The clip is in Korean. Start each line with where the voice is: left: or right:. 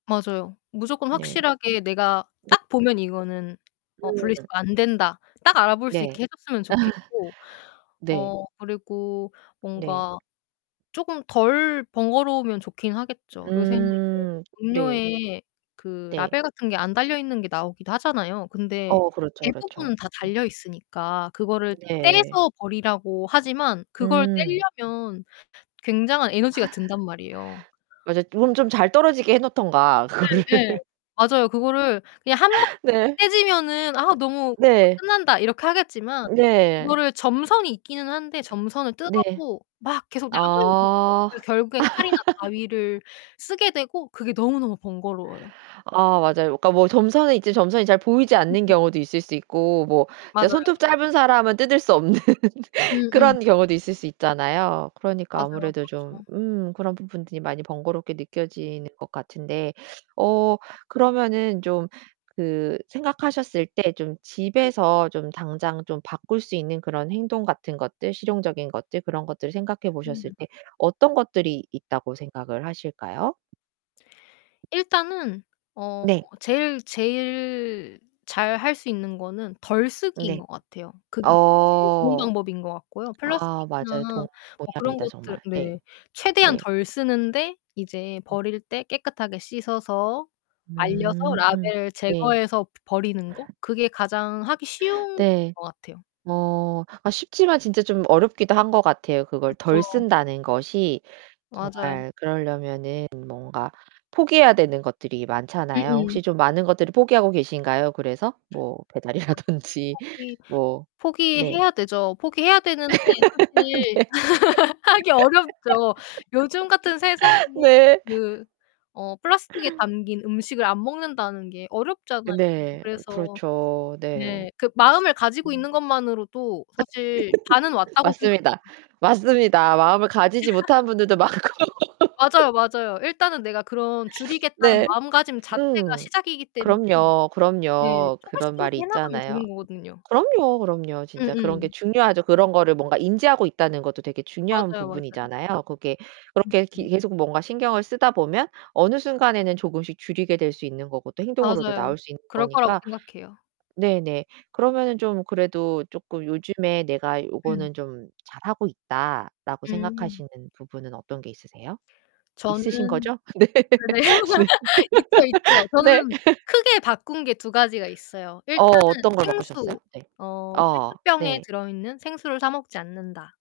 left: 맞아요. 무조건
right: 네.
left: 확실하게 내가 딱 보면 '이거는 어
right: 음.
left: 분리수거 안된다.' 딱 알아볼 수
right: 네.
left: 있게 해 줬으면 좋겠고,
right: 네.
left: 어 그리고
right: 네.
left: 뭔가 조금 덜 번거로우면 좋긴 하겠죠. 요새는 이제
right: 음 네.
left: 음료에 그
right: 네.
left: 라벨 같은 게 안 달려 있는 게 나오기도 하잖아요. 근데
right: 어 그렇죠,
left: 대부분은
right: 그렇죠.
left: 다
right: 네.
left: 달려 있으니까 그거를
right: 네.
left: 떼서 버리라고 하지만 그걸
right: 음.
left: 떼려면 굉장한 에너지가 든단 말이에요.
right: 맞아. 그럼 좀 잘 떨어지게 해 놓든가,
left: 네
right: 그거를.
left: 네. 맞아요. 그거를 그냥 한번에
right: 네.
left: 떼지면은 아 너무 [unintelligible]
right: 네.
left: 끝난다 이렇게 하겠지만
right: 네.
left: 그거를 점선이 있기는 한데 점선을
right: 네.
left: 뜯어도 막 계속 남은 [unintelligible]
right: 어.
left: 그래서 결국엔 칼이나 가위를 쓰게 되고 그게 너무너무 번거로워요.
right: 아 맞아요. 그러니까 뭐 점선이 있지 점선이 잘 보이지 않는
left: [unintelligible]
right: 경우도 있을 수 있고. 뭐 진짜
left: 맞아요.
right: 손톱 짧은 사람은 뜯을 수 없는
left: 음음.
right: 그런 경우도 있을 수 있잖아요. 그러니까
left: 맞아요.
right: 아무래도 좀
left: 그렇죠.
right: 음 그런 부분들이 많이 번거롭게 느껴지는 것 같은데 어 그러면은 좀 그 생각하셨을 때 좀
left: 네.
right: 집에서 좀 당장 좀 바꿀 수 있는 그런 행동 같은 것들, 실용적인 것들, 그런 것들을 생각해 보셨을
left: 음.
right: 때 어떤 것들이 있다고 생각을 하실까요?
left: 일단은 어
right: 네.
left: 제일 제일 잘 할 수 있는 거는 덜 쓰기인
right: 네.
left: 것 같아요. 그게 제일 좋은
right: 어.
left: 방법인 것 같고요.
right: 아
left: 플라스틱이나
right: 맞아요. 동
left: 뭐 그런
right: 동의합니다,
left: 것들
right: 정말. 네.
left: 네. 최대한
right: 네.
left: 덜 쓰는데 이제 버릴 때 깨끗하게 씻어서, 말려서
right: 음
left: 라벨을
right: 네.
left: 제거해서 버리는 거? 그게 가장 하기 쉬운
right: 네.
left: 것 같아요.
right: 뭐 아 쉽지만 진짜 좀 어렵기도 한 것 같아요. 그걸 덜
left: 그쵸.
right: 쓴다는 것이
left: 맞아요.
right: 정말 그러려면은 뭔가 포기해야 되는 것들이 많잖아요. 혹시
left: 음음.
right: 좀 많은 것들을 포기하고 계신가요, 그래서? 뭐 배달이라든지.
left: 포기
right: 뭐 네.
left: 포기해야 되죠. 포기해야 되는데 사실
right: 네.
left: 하기 어렵죠. 요즘 같은 세상에
right: 네.
left: 그 어 플라스틱에 담긴 음식을 안 먹는다는 게
right: 어
left: 어렵잖아요.
right: 네.
left: 그래서
right: 그렇죠. 네.
left: 네. '그 마음을 가지고 있는 것만으로도 사실 반은 왔다.'고
right: 맞습니다,
left: 생각해요.
right: 맞습니다. 마음을 가지지 못하는 분들도 많고.
left: 맞아요, 맞아요. 일단은 내가 그런 줄이겠다는
right: 네.
left: 마음가짐 자체가
right: 음.
left: 시작이기 때문에
right: 그럼요,
left: 네
right: 그럼요.
left: 조금씩
right: 그런
left: 조금씩
right: 말이
left: 해 나가면
right: 있잖아요.
left: 되는 거거든요.
right: 그럼요, 그럼요. 진짜 그런 게
left: 음음.
right: 중요하죠. 그런 거를 뭔가 인지하고 있다는 것도 되게 중요한
left: 맞아요, 맞아요.
right: 부분이잖아요. 그게
left: 음
right: 그렇게 계
left: 음.
right: 계속 뭔가 신경을 쓰다 보면 어느 순간에는 조금씩 줄이게 될 수 있는 거고 또 행동으로도
left: 맞아요.
right: 나올 수 있는
left: 그럴 거라고
right: 거니까.
left: 생각해요.
right: 네네. 그러면은 좀 그래도 쪼끔 요즘에 내가
left: 음.
right: '요거는 좀 잘하고 있다.'라고
left: 음.
right: 생각하시는 부분은 어떤 게 있으세요?
left: 저는
right: 있으신거죠? 네.
left: 네.
right: 네.
left: 있죠, 있죠. 저는
right: 네.
left: 크게 바꾼 게 두 가지가 있어요.
right: 어
left: 일단은
right: 어떤 걸 바꾸셨어요?
left: 생수.
right: 네.
left: 어
right: 어
left: '페트병에
right: 네.
left: 들어있는 생수를 사 먹지 않는다.'